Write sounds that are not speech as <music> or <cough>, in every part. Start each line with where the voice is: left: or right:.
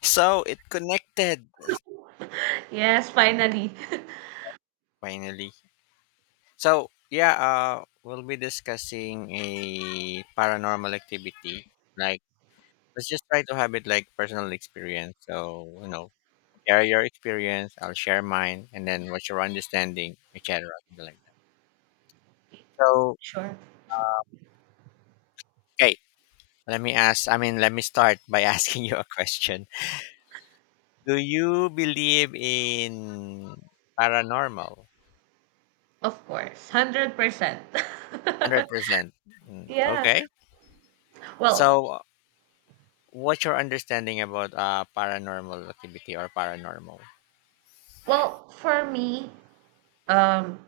left: So it connected
right: Yes, finally. <laughs>
left: finally. So yeah, we'll be discussing a paranormal activity. Like, let's just try to have it like personal experience. So you know, share your experience. I'll share mine, and then what's your understanding, etc. Something like that. So
right: Sure.
left: okay, let me ask. I mean, let me start by <laughs> asking you a question. Do you believe in paranormal?
right: Of course. 100%.
left: Hundred
right: <laughs>
left: percent.
right: Yeah.
left: Okay.
right: Well,
left: So what's your understanding about paranormal activity or paranormal?
right: well, for me, um,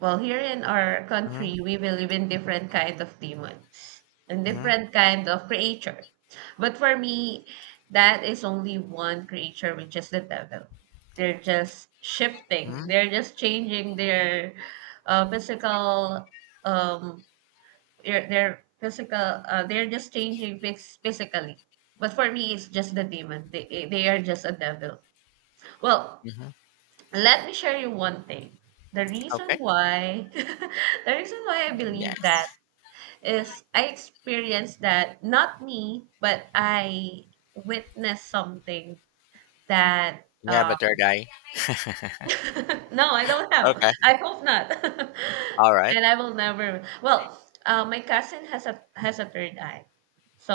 right: well, here in our
left: Mm-hmm,
right: country, we believe in different kind of demons and
left: mm-hmm,
right: different kind of creature. But for me, that is only one creature, which is the devil. They're just shifting.
left: mm-hmm,
right: They're just changing their physical um their physical they're just changing physically. But for me it's just the demon. They are just a devil. Well,
left: mm-hmm.
right: let me share you one thing. The reason
left: Okay.
right: why <laughs> the reason why I believe that
left: Yes.
right: is I experienced that. Not me, but I witnessed something that
left: You have a third eye.
right: <laughs> No, I don't have.
left: Okay.
right: I hope not. <laughs>
left: All right.
right: And I will never. Well, my cousin has a third eye.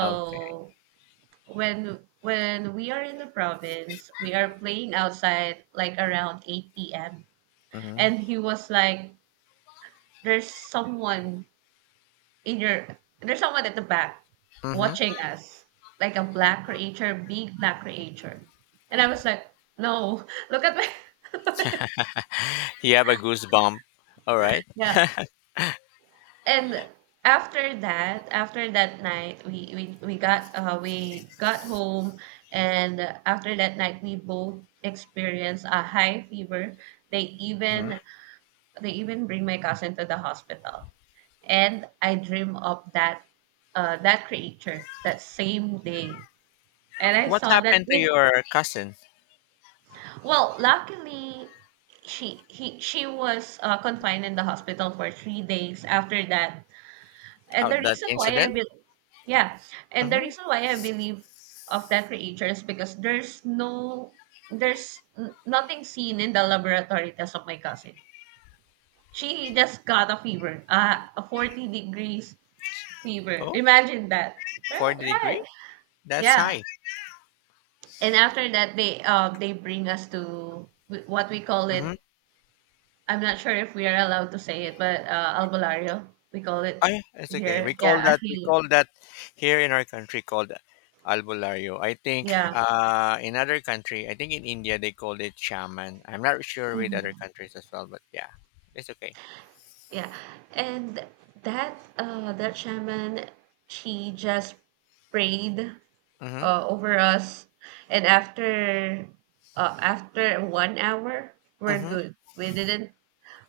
left: Okay.
right: when we are in the province, we are playing outside like around 8 p.m.
left: Mm-hmm,
right: And he was like, "There's someone in your there's someone at the back
left: mm-hmm.
right: watching us, like a black creature, big black creature." And I was like, "No, <laughs> look at my
left: You have a goosebump. All right.
right: <laughs> yeah." And after that night we got home. And after that night we both experienced a high fever. they
left: Mhm.
right: even they even bring my cousin to the hospital, and I dream of that that creature that same day, and I
left: What
right: saw that
left: happened to
right: in—
left: your cousin?
right: Well, luckily she was confined in the hospital for 3 days after that. And
left: Oh,
right: the
left: that
right: reason why I
left: incident?
right: believe— yeah, and the
left: Mm-hmm.
right: reason why I believe of that creature is because there's nothing seen in the laboratory test of my cousin. She just got a fever, a 40 degrees fever.
left: Oh,
right: Imagine that. Right,
left: 40 degree?
right: right.
left: That's
right: Yeah.
left: high.
right: And after that, they bring us to what we call it. I'm not sure if we are allowed to say it, but albulario, we call
left: Ah,
right: it
left: yeah, it's okay.
right: here.
left: We call
right: Yeah, a
left: that, we
right: healer.
left: call that here in our country called albulario. I think
right: Yeah.
left: in other country, I think in India they called it shaman. I'm not sure with other
right: Mm-hmm.
left: countries as well, but yeah, it's okay.
right: Yeah, and that shaman, she just prayed
left: Mm-hmm.
right: over us, and after 1 hour, we're
left: Mm-hmm.
right: good.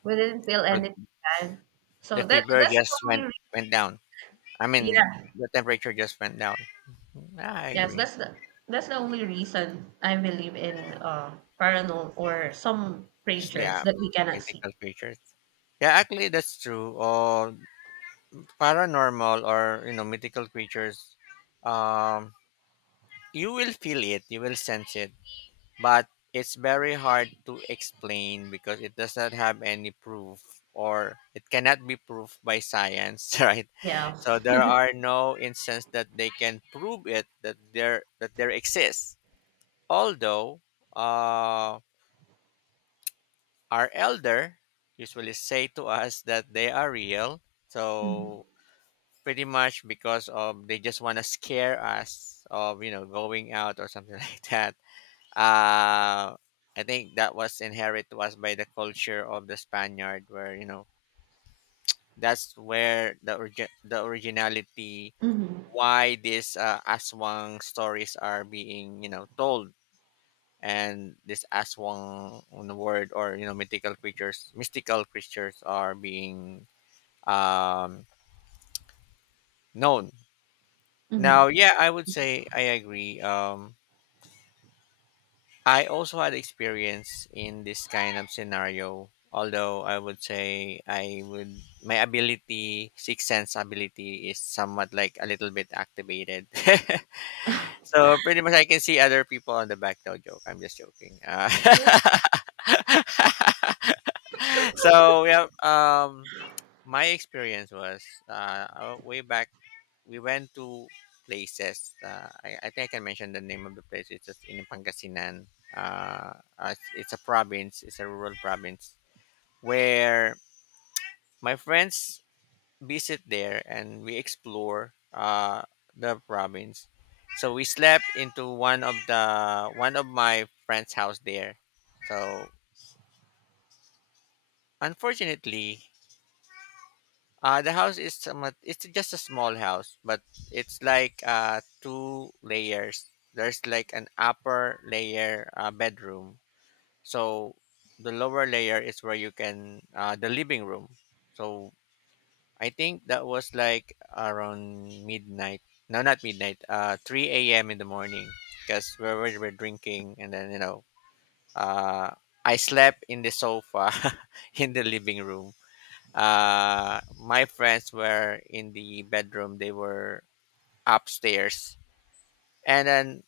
right: We didn't feel
left: So
right: anything bad. So
left: the fever
right: that's the
left: just
right: only
left: went
right: re—
left: down. I mean,
right: yeah,
left: the temperature just went down. I
right: yes,
left: agree.
right: that's the— that's the only reason I believe in paranormal or some
left: Just,
right: creatures
left: yeah,
right: that we cannot see.
left: mythical creatures. Yeah, actually that's true. Or paranormal or you know mythical creatures. Um, you will feel it. You will sense it, but it's very hard to explain because it does not have any proof, or it cannot be proved by science, <laughs> right?
right: Yeah.
left: So there are no instances that they can prove it that there exists, although uh, our elder usually say to us that they are real. So pretty much because of they just want to scare us of you know going out or something <laughs> like that. uh, I think that was inherent to us by the culture of the Spaniard, where you know that's where the originality
right: Mm-hmm.
left: why these aswang stories are being you know told, and this aswang on the word or you know mythical creatures, mystical creatures are being um known
right: Mm-hmm.
left: now. Yeah, I would say I agree. I also had experience in this kind of scenario. Although I would say I would my ability, sixth sense ability, is somewhat like a little bit activated. <laughs> So pretty much I can see other people on the back. No joke. I'm just joking. <laughs> So yeah, my experience was way back. We went to places. I think I can mention the name of the place. It's just in Pangasinan. Uh, it's a province. It's a rural province where my friends visit there and we explore the province. So we slept into one of my friend's house there. So unfortunately, the house is somewhat, it's just a small house, but it's like two layers. There's like an upper layer bedroom. So the lower layer is where you can, the living room. So I think that was like around midnight. No, not midnight, 3 a.m. in the morning because we were drinking and then, you know, uh, I slept in the sofa <laughs> in the living room. My friends were in the bedroom. They were upstairs, and then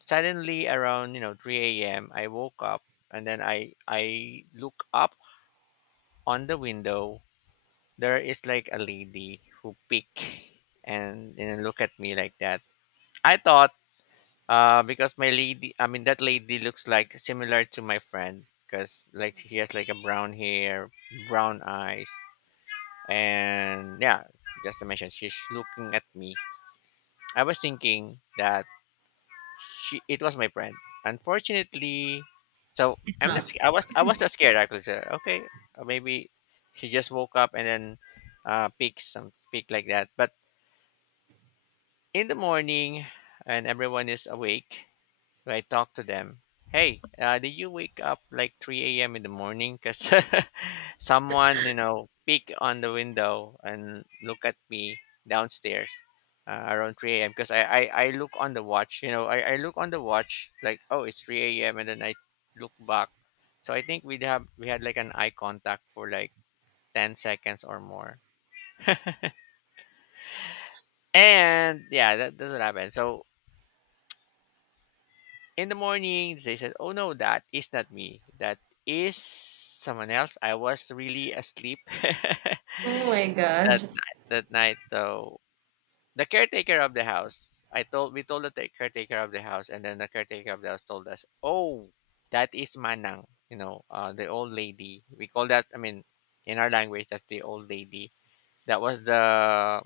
left: suddenly around you know 3 a.m. I woke up, and then I look up on the window. There is like a lady who peek <laughs> and look at me like that. I thought because my lady, I mean that lady looks like similar to my friend because like she has like a brown hair, brown eyes, and yeah, just to mention she's looking at me. I was thinking that she it was my friend, unfortunately. So
right: It's not.
left: I was not scared actually, so, okay. Maybe she just woke up and then pick some pick like that. But in the morning and everyone is awake, I talk to them. Hey, did you wake up like 3 a.m. in the morning? Because <laughs> someone, you know, peek on the window and look at me downstairs around 3 a.m. Because I look on the watch, you know, I look on the watch like, oh, it's 3 a.m. And then I look back. So I think we had like an eye contact for like 10 seconds or more. And yeah, that's what happened. So in the morning they said, oh no, that is not me, that is someone else, I was really asleep. <laughs>
right: Oh my
left: That
right: gosh.
left: night, so the caretaker of the house, I told we told the caretaker of the house, and then the caretaker of the house told us, oh, that is manang, you know, the old lady, we call that. I mean in our language that's the old lady, that was the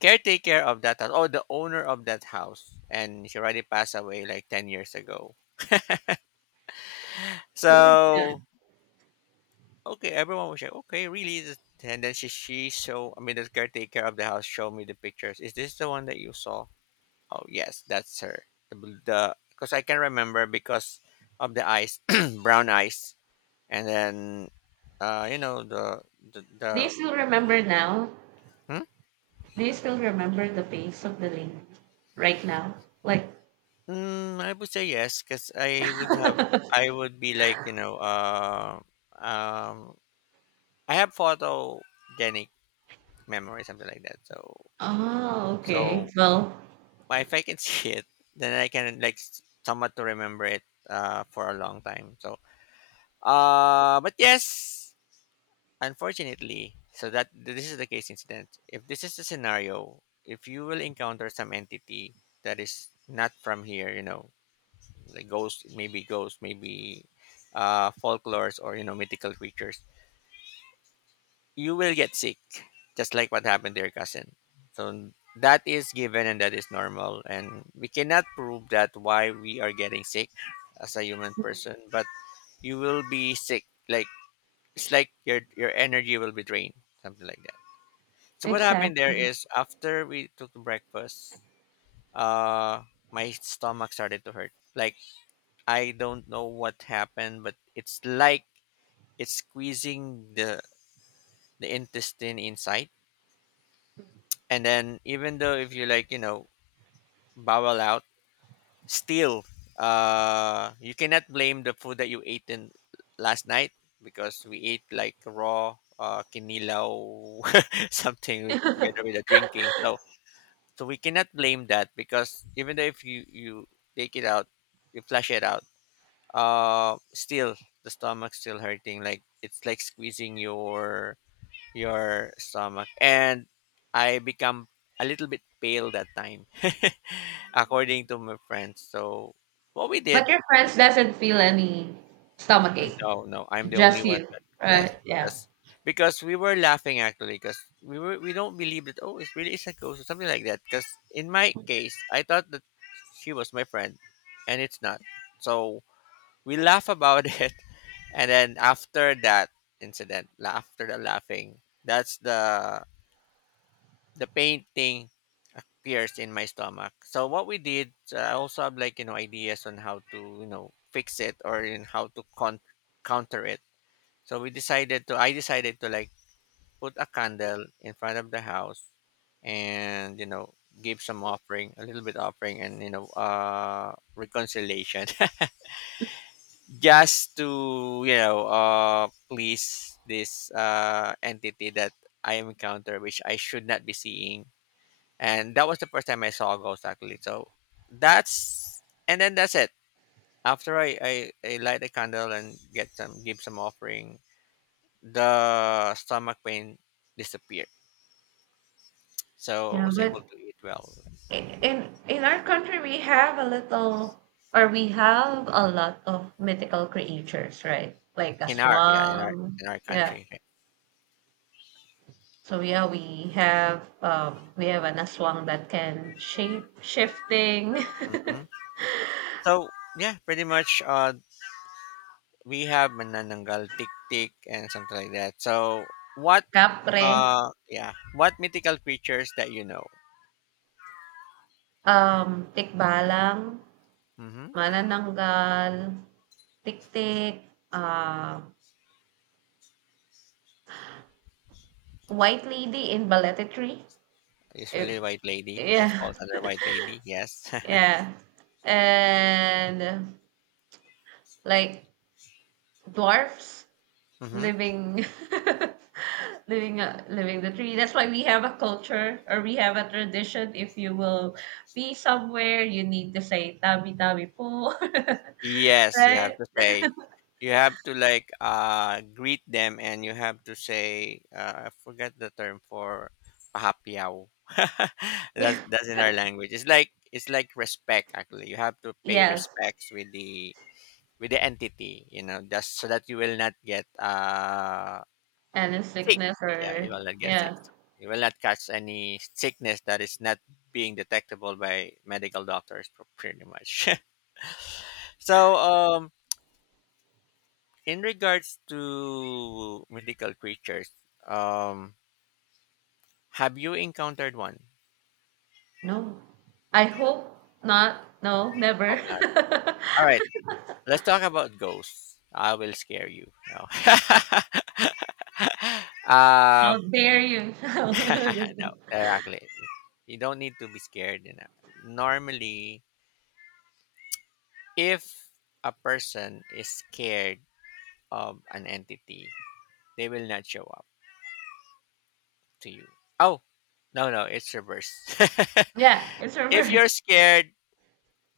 left: caretaker of that house, oh, the owner of that house, and she already passed away like 10 years ago.
right: Totally
left: So
right: done.
left: okay, everyone was like, okay, really? And then she show, I mean the caretaker of the house showed me the pictures. Is this the one that you saw? Oh yes, that's her. The bl- the Because I can remember because of the eyes, <clears throat> brown eyes, and then you know the
right: Do you still remember now?
left: hmm?
right: Do you still remember the face of the lady right now? Like,
left: I would say yes, because I would have, I would be like you know um I have photogenic memory, something like that. so
right: oh, okay.
left: so
right: Well,
left: well, if I can <laughs> see it, then I can like somewhat to remember it for a long time. So, but yes, unfortunately, so that this is the case incident. If this is the scenario, if you will encounter some entity that is not from here, you know, like ghost, maybe folklores or you know mythical creatures, you will get sick, just like what happened to your cousin. So that is given and that is normal, and we cannot prove that why we are getting sick as a human person. But you will be sick, like it's like your energy will be drained, something like that. So what happened there
right: exactly.
left: is after we took the breakfast, uh, my stomach started to hurt. Like I don't know what happened, but it's like it's squeezing the intestine inside. And then even though if you like you know bowel out, still you cannot blame the food that you ate in last night, because we ate like raw kinilaw <laughs> something with, together
right: <laughs>
left: with the drinking. So so we cannot blame that, because even though if you take it out, you flush it out, still the stomach's still hurting, like it's like squeezing your stomach. And I become a little bit pale that time, <laughs> according to my friends. So what we did,
right: But your friends doesn't feel any stomach ache.
left: no, no, I'm the only
right: Just
left: one.
right: you,
left: That, yes,
right: right? Yeah.
left: that's, because we were laughing actually, because we don't believe that oh it really is a ghost or something like that. Because in my case, I thought that she was my friend, and it's not. So we laugh about <laughs> it, and then after that incident, after the laughing, that's the pain thing appears in my stomach. So what we did, I also have like you know ideas on how to you know fix it or in how to counter it. So we decided to I decided to like put a candle in front of the house and you know give some offering, a little bit offering, and you know reconciliation <laughs> just to you know please this entity that I encounter which I should not be seeing. And that was the first time I saw a ghost actually. So that's, and then that's it. After I light a candle and get some give some offering, the stomach pain disappeared. So I
right: Yeah,
left: was able
right: but
left: to eat well
right: in our country we have a little or we have a lot of mythical creatures, right? Like a
left: in our, yeah, in our,
right: swan.
left: in our
right: Yeah.
left: country.
right: So yeah, we have an aswang that can shape shifting,
left: Hmm. So yeah, pretty much we have manananggal, tik tik, and something like that. So what,
right: <laughs> kapre,
left: yeah, what mythical creatures that you know?
right: tikbalang,
left: Hmm.
right: manananggal, tiktik, uh, white lady in balletry. It,
left: Usually white lady. That
right: yeah,
left: falls under white lady. Yes. <laughs>
right: yeah, and like dwarfs.
left: Hmm.
right: Living <laughs> living the tree. That's why we have a culture or we have a tradition, if you will be somewhere you need to say tabi tabi po, <laughs>
left: Yes, you have
right: right?
left: to say. You have to like greet them, and you have to say. I forget the term for pahapiao. <laughs>
right: Yeah.
left: That's in our language. It's like, it's like respect. Actually, you have to pay
right: Yes.
left: respects with the entity. You know, just so that you will not get
right: And in
left: sick.
right: sickness
left: Yeah,
right: or—
left: you will not get sick.
right: yeah.
left: You will not catch any sickness that is not being detectable by medical doctors, pretty much. <laughs> So, in regards to mythical creatures, um, have you encountered one
right: No, I hope not. No,
left: of
right: never.
left: that? All right,
right: <laughs>
left: let's talk about ghosts. I will scare you. No. <laughs>
right: How
left: um,
right: dare you? <laughs>
left: <laughs>
right: Just
left: no,
right: kidding.
left: exactly. You don't need to be scared. You know. Normally, if a person is scared of an entity, they will not show up to you. Oh, no, it's reverse.
right: Yeah, it's
left: <laughs> If
right: over.
left: you're scared,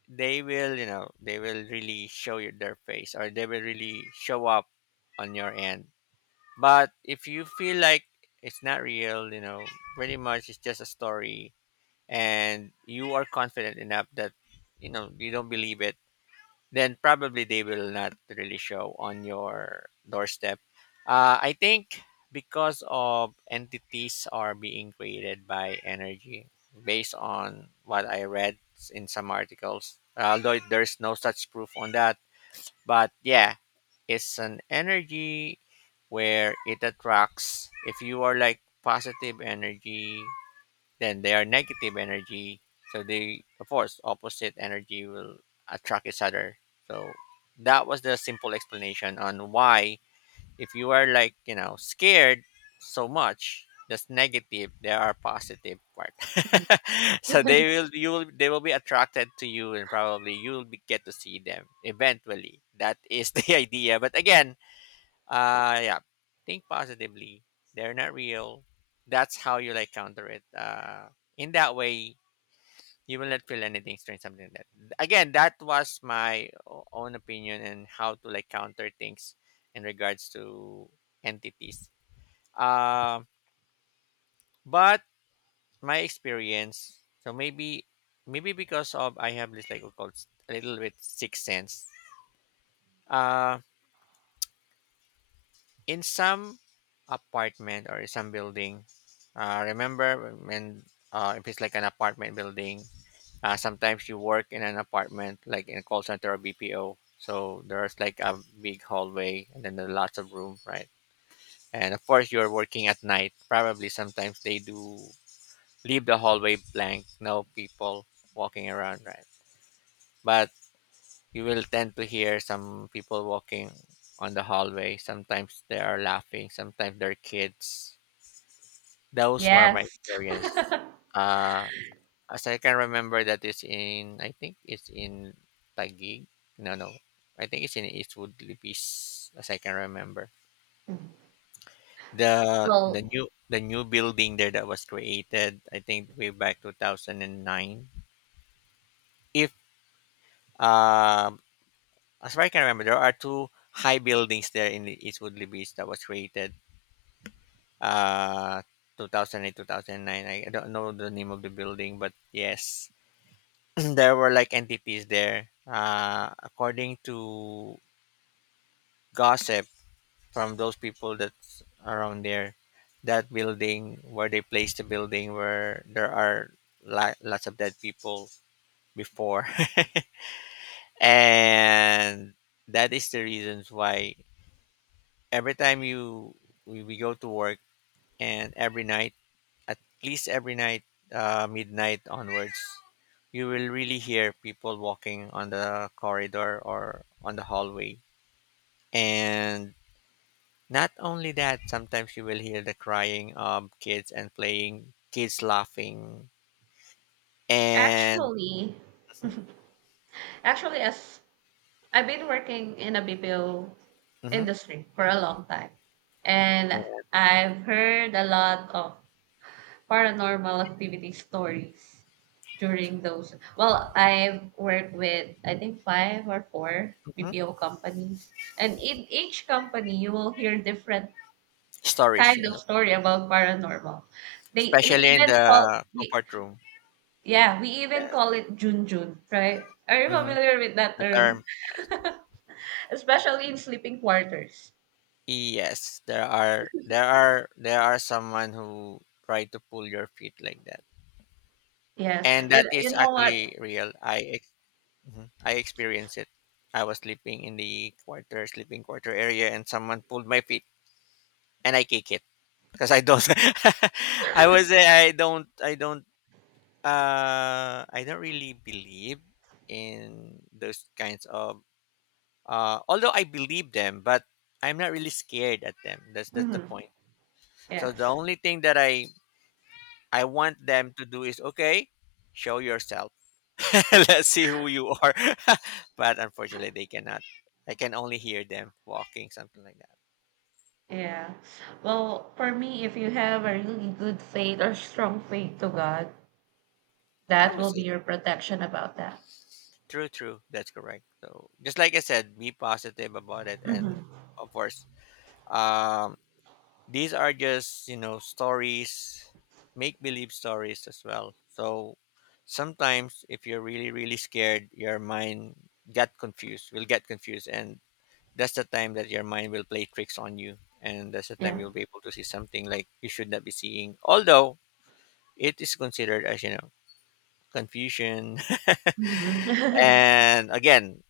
left: they will, they will really show you their face, or they will really show up on your end. But if you feel like it's not real, pretty much it's just a story, and you are confident enough that, you don't believe it, then probably they will not really show on your doorstep. I think because of entities are being created by energy, based on what I read in some articles, although there's no such proof on that. But yeah, it's an energy where it attracts. If you are like positive energy, then they are negative energy, so they, of course, opposite energy will attract each other. So that was the simple explanation on why if you are like scared so much, that's negative, there are positive part. <laughs> So they
right: <laughs>
left: will, you will, they will be attracted to you, and probably you will be, get to see them eventually. That is the <laughs> idea. But again, yeah. Think positively. They're not real. That's how you like counter it. In that way, you will not feel anything strange. Something like that. Again, that was my own opinion and how to like counter things in regards to entities. Um, but my experience. So maybe, maybe because of I have this like what called a little bit sixth sense. Uh, in some apartment or some building, remember when if it's like an apartment building, sometimes you work in an apartment like in a call center or BPO. So there's like a big hallway, and then there are lots of room, right? And of course you're working at night. Probably sometimes they do leave the hallway blank, no people walking around, right? But you will tend to hear some people walking on the hallway. Sometimes they are laughing, sometimes they're kids. Those were my
right: Yes.
left: experience.
right: <laughs>
left: Uh, as I can remember, that is in, I think it's in Taguig. No, I think it's in Eastwood Libis, as I can remember. The the
right: Well,
left: new the new building there that was created, I think way back 2009. If um, as far as I can remember, there are two high buildings there in the Eastwood Libis that was created. Uh, 2008 2009 I don't know the name of the building, but yes, <clears throat> there were like NPPs there. According to gossip from those people that's around there, that building where they placed, the building where there are lots of dead people before, <laughs> and that is the reasons why every time you we go to work, and every night, at least every night, midnight onwards, you will really hear people walking on the corridor or on the hallway. And not only that, sometimes you will hear the crying of kids and playing, kids laughing, and
right: actually
left: mhm,
right: actually as I've been working in a BPO
left: mhm,
right: industry for a long time,
left: yeah,
right: and I've heard a lot of paranormal activity stories during those. Well, I've worked with I think five or four
left: mhm.
right: BPO companies, and in each company you will hear different
left: Stories,
right: kind
left: yes.
right: of story about paranormal. They we
left: Especially in
right: even call
left: the
right: we
left: comfort room.
right: Yeah, we even
left: Yes,
right: call it Jun Jun, right? Are you
left: hmm,
right: familiar with that
left: the term.
right: term? <laughs> Especially in sleeping quarters.
left: Yes, there are, there are someone who try to pull your feet like that,
right: Yes,
left: and that
right: you
left: is
right: know what?
left: actually real. Mhm, I experienced it. I was sleeping in the quarter, sleeping quarter area, and someone pulled my feet, and I kick it. Because I don't. <laughs> I don't, I don't really believe in those kinds of, although I believe them, but I'm not really scared at them. That's the
right: Hmm.
left: point.
right: Yeah,
left: So the only thing that I want them to do is okay, show yourself. <laughs> Let's see who you are. <laughs> But unfortunately they cannot. I can only hear them walking, something like that.
right: yeah. Well, for me, if you have a really good faith or strong faith to God,
left: I
right: that will
left: was
right: be your protection about that.
left: true, true. That's correct. So just like I said, be positive about it,
right: Hmm.
left: and of course, um, these are just stories, make believe stories as well. So sometimes, if you're really really scared, your mind get confused, will get confused, and that's the time that your mind will play tricks on you, and that's the time
right: Yeah.
left: you'll be able to see something like you should not be seeing. Although it is considered as confusion,
right: Hmm.
left: <laughs>
right: <laughs>
left: and again,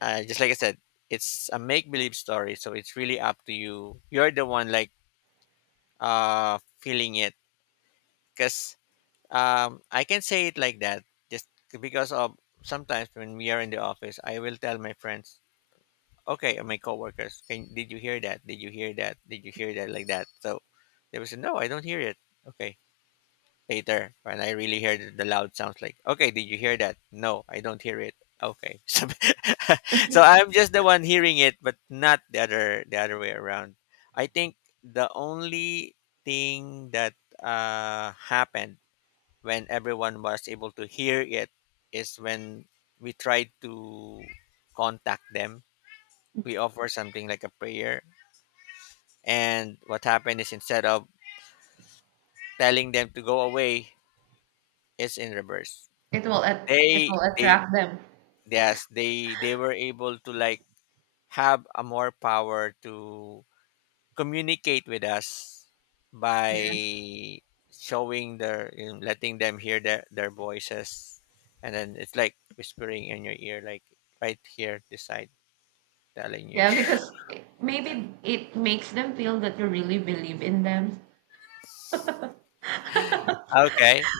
left: just like I said, it's a make believe story, so it's really up to you. You're the one like feeling it, because I can say it like that just because of sometimes when we are in the office, I will tell my friends, okay, and my coworkers, can did you hear that? Did you hear that? Did you hear that? Like that. So they will say, no, I don't hear it. Okay, later when I really hear the loud sounds like, okay, did you hear that? No, I don't hear it. Okay. <laughs> So, <laughs> so I'm just the one hearing it, but not the other way around. I think the only thing that happened when everyone was able to hear it is when we tried to contact them. We offer something like a prayer, and what happened is instead of telling them to go away, it's in reverse.
right: It will at— it will
left: They
right: attract them.
left: Yes, they were able to like have a more power to communicate with us by
right: Yes.
left: showing their, letting them hear their voices, and then it's like whispering in your ear like right here this side telling you
right: Yeah,
left: shh,
right: because it,
left: like that.
right: maybe it makes them feel that you really believe in them.
left: Okay.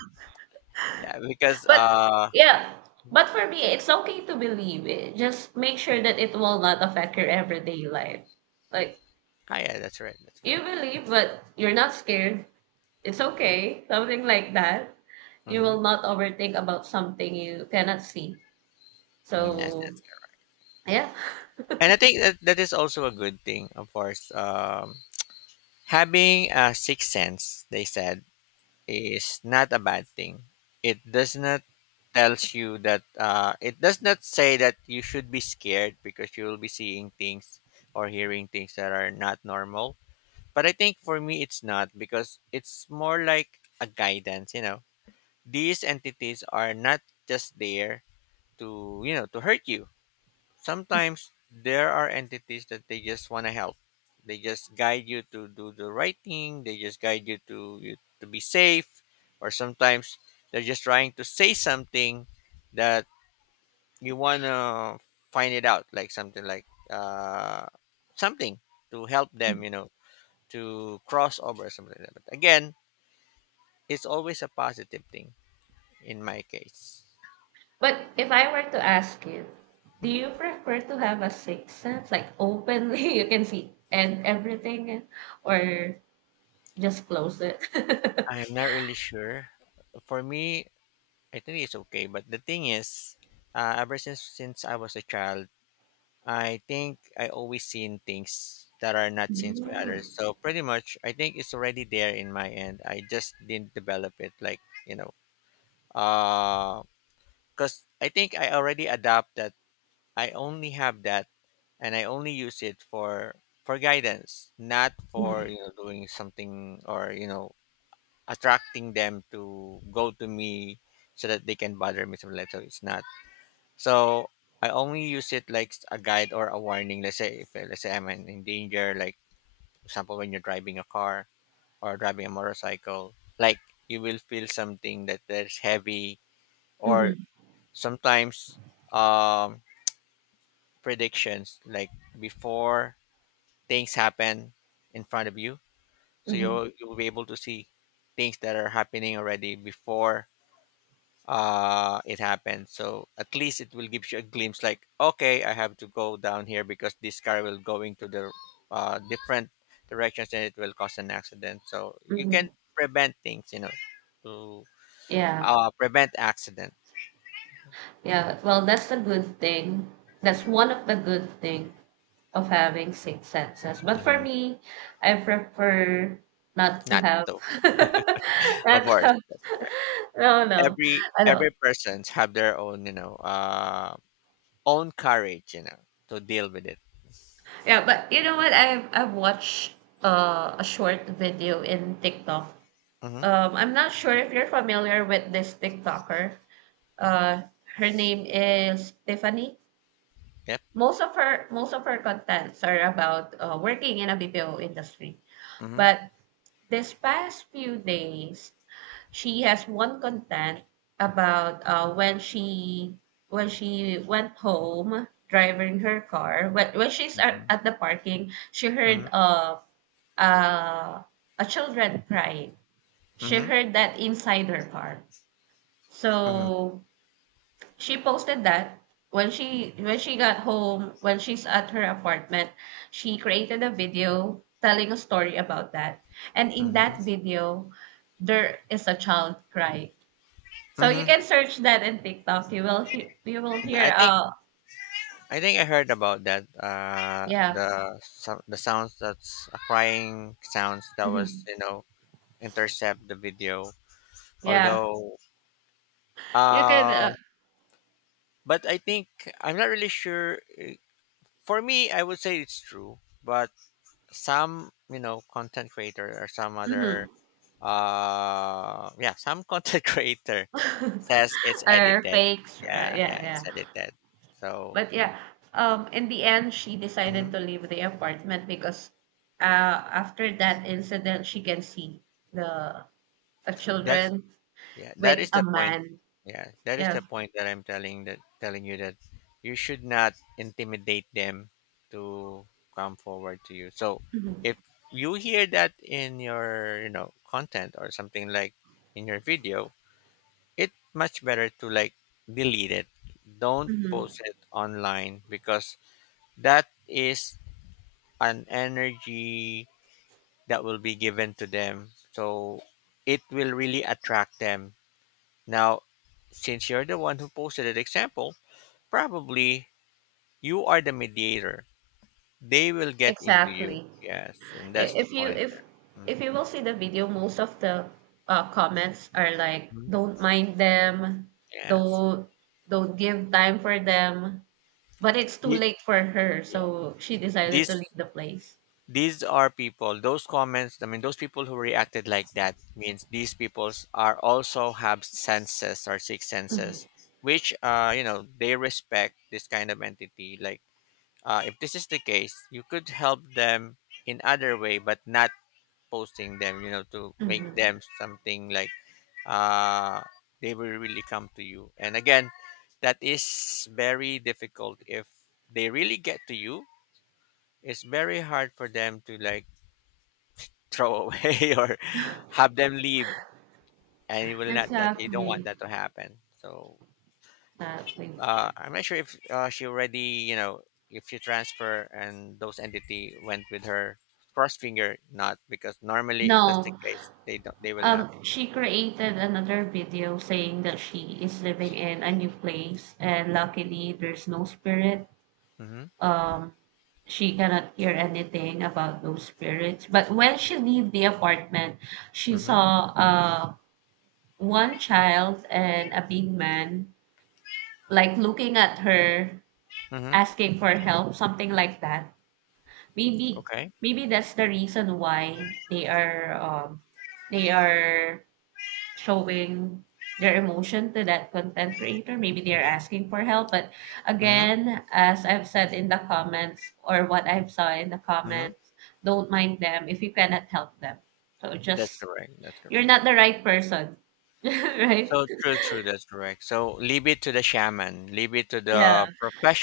left: Yeah, because
right: But yeah, but for me, it's okay to believe it. Just make sure that it will not affect your everyday life. Like—
left: ah, yeah, that's right, that's
right: you
left: right.
right: believe, but you're not scared. It's okay. Something like that. You
left: Mm-hmm.
right: will not overthink about something you cannot see.
left: Mm, yes,
right: So,
left: yes.
right: yeah. <laughs>
left: And I think that that is also a good thing. Of course, having a sixth sense, they said, is not a bad thing. It does not tells you that it does not say that you should be scared because you will be seeing things or hearing things that are not normal. But I think for me it's not, because it's more like a guidance, you know. These entities are not just there to, you know, to hurt you. Sometimes there are entities that they just want to help. They just guide you to do the right thing. They just guide you to you, to be safe, or sometimes they're just trying to say something that you want to find it out, like something to help them, you know, to cross over or something like that. But again, it's always a positive thing in my case.
right: But if I were to ask you, do
left: Mhm.
right: you prefer to have a sixth sense? Like openly <laughs> you can see and everything, or just close it? <laughs>
left: I'm not really sure. For me, I think it's okay. But the thing is, ever since I was a child, I think I always seen things that are not seen by
right: Mhm.
left: others. So pretty much, I think it's already there in my end. I just didn't develop it, like you know, because I think I already adapt that. I only have that, and I only use it for guidance, not for
right: Mhm.
left: doing something or attracting them to go to me so that they can bother me. So like, so it's not. So I only use it like a guide or a warning. Let's say if let's say I'm in danger, like for example when you're driving a car or driving a motorcycle, like you will feel something that that's heavy or
right: Mhm.
left: sometimes um predictions like before things happen in front of you. So you will
right: Mhm.
left: you'll be able to see things that are happening already before it happens, so at least it will give you a glimpse like okay, I have to go down here because this car will going to the different directions and it will cause an accident, so you can
right: Mhm.
left: prevent things, you know, to
right: Yeah.
left: prevent accident.
right: Yeah. Well, that's the good thing. That's one of the good thing of having six senses. But for
left: Hmm,
right: me, I prefer not to
left: not
right: have.
left: to
right: <laughs> Not to
left: avoid,
right: have.
left: that's
right: <laughs>
left: correct.
right: No, no,
left: every
right: I
left: every
right: don't.
left: persons have their own, own courage, you know, to deal with it.
right: Yeah, but you know what? I've watched a short video in TikTok.
left: Mm-hmm.
right: I'm not sure if you're familiar with this TikToker. Uh, Her name is Tiffany.
left: Yep.
right: Most of her contents are about working in a BPO industry.
left: Mm-hmm.
right: But this past few days, she has one content about when she went home driving her car. When she's
left: Mm-hmm.
right: at the parking, she
left: Mm-hmm.
right: heard of uh, a children crying. She heard that inside her car.
left: Mm-hmm. Mm-hmm.
right: So she posted that when she— got home, when she's at her apartment, she created a video telling a story about that. And in
left: Mm-hmm.
right: that video, there is a child crying. So you
left: Mm-hmm.
right: can search that in TikTok. You will hear— you will
left: I
right: hear
left: think, I think I heard about that.
right: yeah.
left: The the sounds that's crying sounds, that was,
right: Mhm.
left: you know, intercept the video.
right: Yeah.
left: Although,
right: You can
left: uh, but I think I'm not really sure. For me, I would say it's true. But some, you know, content creator or some other,
right: mhm.
left: yeah, some <laughs> content creator says it's
right: Or
left: edited.
right: fakes. Right?
left: Yeah,
right: Yeah,
left: yeah,
right: yeah.
left: it's edited. So
right: But yeah, in the end she
left: mhm.
right: decided to leave the apartment because after that incident she can see the— the
left: That's,
right: children
left: yeah, that
right: with
left: is
right: a
left: the point.
right: man.
left: Yeah, that is
right: Yeah.
left: the point that I'm telling that, telling you that you should not intimidate them to come forward to you. So
right: Mhm.
left: if you hear that in your, you know, content or something like in your video, it much better to like delete it. Don't
right: Mhm.
left: post it online, because that is an energy that will be given to them. So it will really attract them now. Since you're the one who posted that, example, probably you are the mediator. They will get into you.
right: Exactly.
left: Yes, and that's the
right: If you
left: point
right: if—
left: there.
right: if you will see the video, most of the comments are like
left: Mhm.
right: don't mind them,
left: Yes.
right: don't don't give time for them, but it's too
left: These,
right: late for her,
left: yeah.
right: so she decided to
left: These
right: leave the place.
left: these are people. Those comments. I mean, those people who reacted like that means these peoples are also have senses or six
right: Mhm.
left: senses, which you know they respect this kind of entity. Like if this is the case, you could help them in other way, but not posting them, you know, to make
right: Mhm.
left: them something like uh they will really come to you. And again, that is very difficult if they really get to you. It's very hard for them to like throw away <laughs> or have them leave, and you will not, that you don't want
right: Exactly.
left: that to happen. So
right: Exactly.
left: I'm not sure if she already, you know, if you transfer and those entity went with her, cross finger not, because normally if that's the
right: No,
left: case, they don't, they will not.
right: she created another video saying that she is living in a new place and luckily there's no spirit.
left: Mm-hmm.
right: um, she cannot hear anything about those spirits. But when she leave the apartment, she
left: Mm-hmm.
right: saw one child and a big man like looking at her,
left: Mm-hmm.
right: asking for help, something like that. Maybe—
left: Okay.
right: maybe that's the reason why they are showing their emotion to that content creator. Maybe they're asking for help. But
left: Mm-hmm.
right: again, as I've said in the comments or what I've saw in the
left: Mm-hmm.
right: comments, don't mind them if you cannot help them. So
left: That's
right: just—
left: correct. That's
right: you're
left: correct.
right: not the right person. <laughs> Right?
left: So true, true. That's correct. So leave it to the shaman. Leave it to
right: Yeah.
left: the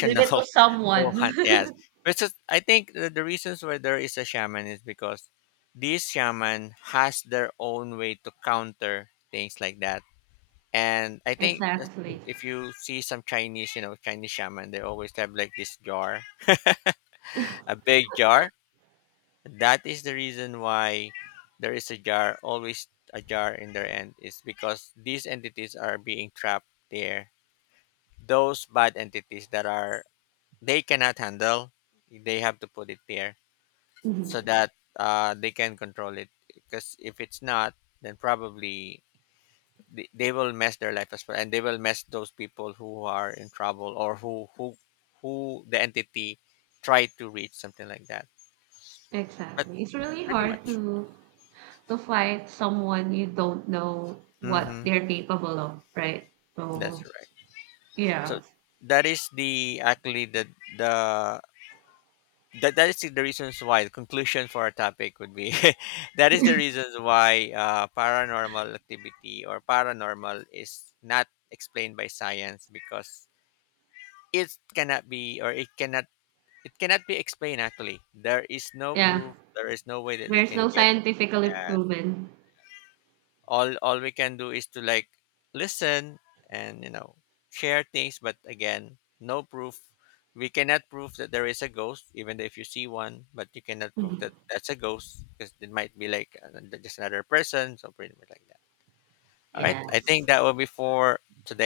right: Leave it to
left: <laughs> who
right: someone.
left: hunt. Yes,
right: <laughs>
left: which is I think the reasons why there is a shaman is because these shaman has their own way to counter things like that. And I think that
right: Exactly.
left: if you see some Chinese, you know, Chinese shaman, they always have like this jar, a big jar. That is the reason why there is a jar, always a jar in their end, is because these entities are being trapped there. Those bad entities that are they cannot handle, they have to put it there
right: Mhm.
left: so that they can control it. Because if it's not, then probably they will mess their life as well, and they will mess those people who are in trouble or who who the entity tried to reach, something like that. But
right: Exactly. It's really
left: pretty
right: hard
left: much,
right: to— to fight someone you don't know what
left: mm-hmm,
right: they're capable of, right?
left: that's
right: So
left: right. So
right: yeah.
left: that is the actually the, that, that is the reasons why the conclusion for our topic would be <laughs> that is the reasons why paranormal activity or paranormal is not explained by science because it cannot be, or it cannot, it cannot be explained. Actually, there is no
right: Yeah.
left: proof, there is no way that they
right: There's
left: can
right: no
left: get.
right: scientifically
left: Yeah,
right: proven.
left: all we can do is to like listen and, you know, share things, but again, no proof. We cannot prove that there is a ghost, even if you see one, but you cannot prove that
right: <laughs>
left: that's a ghost, because it might be like just another person, so pretty much like that. All right, I
right: Yes.
left: think that will be for today.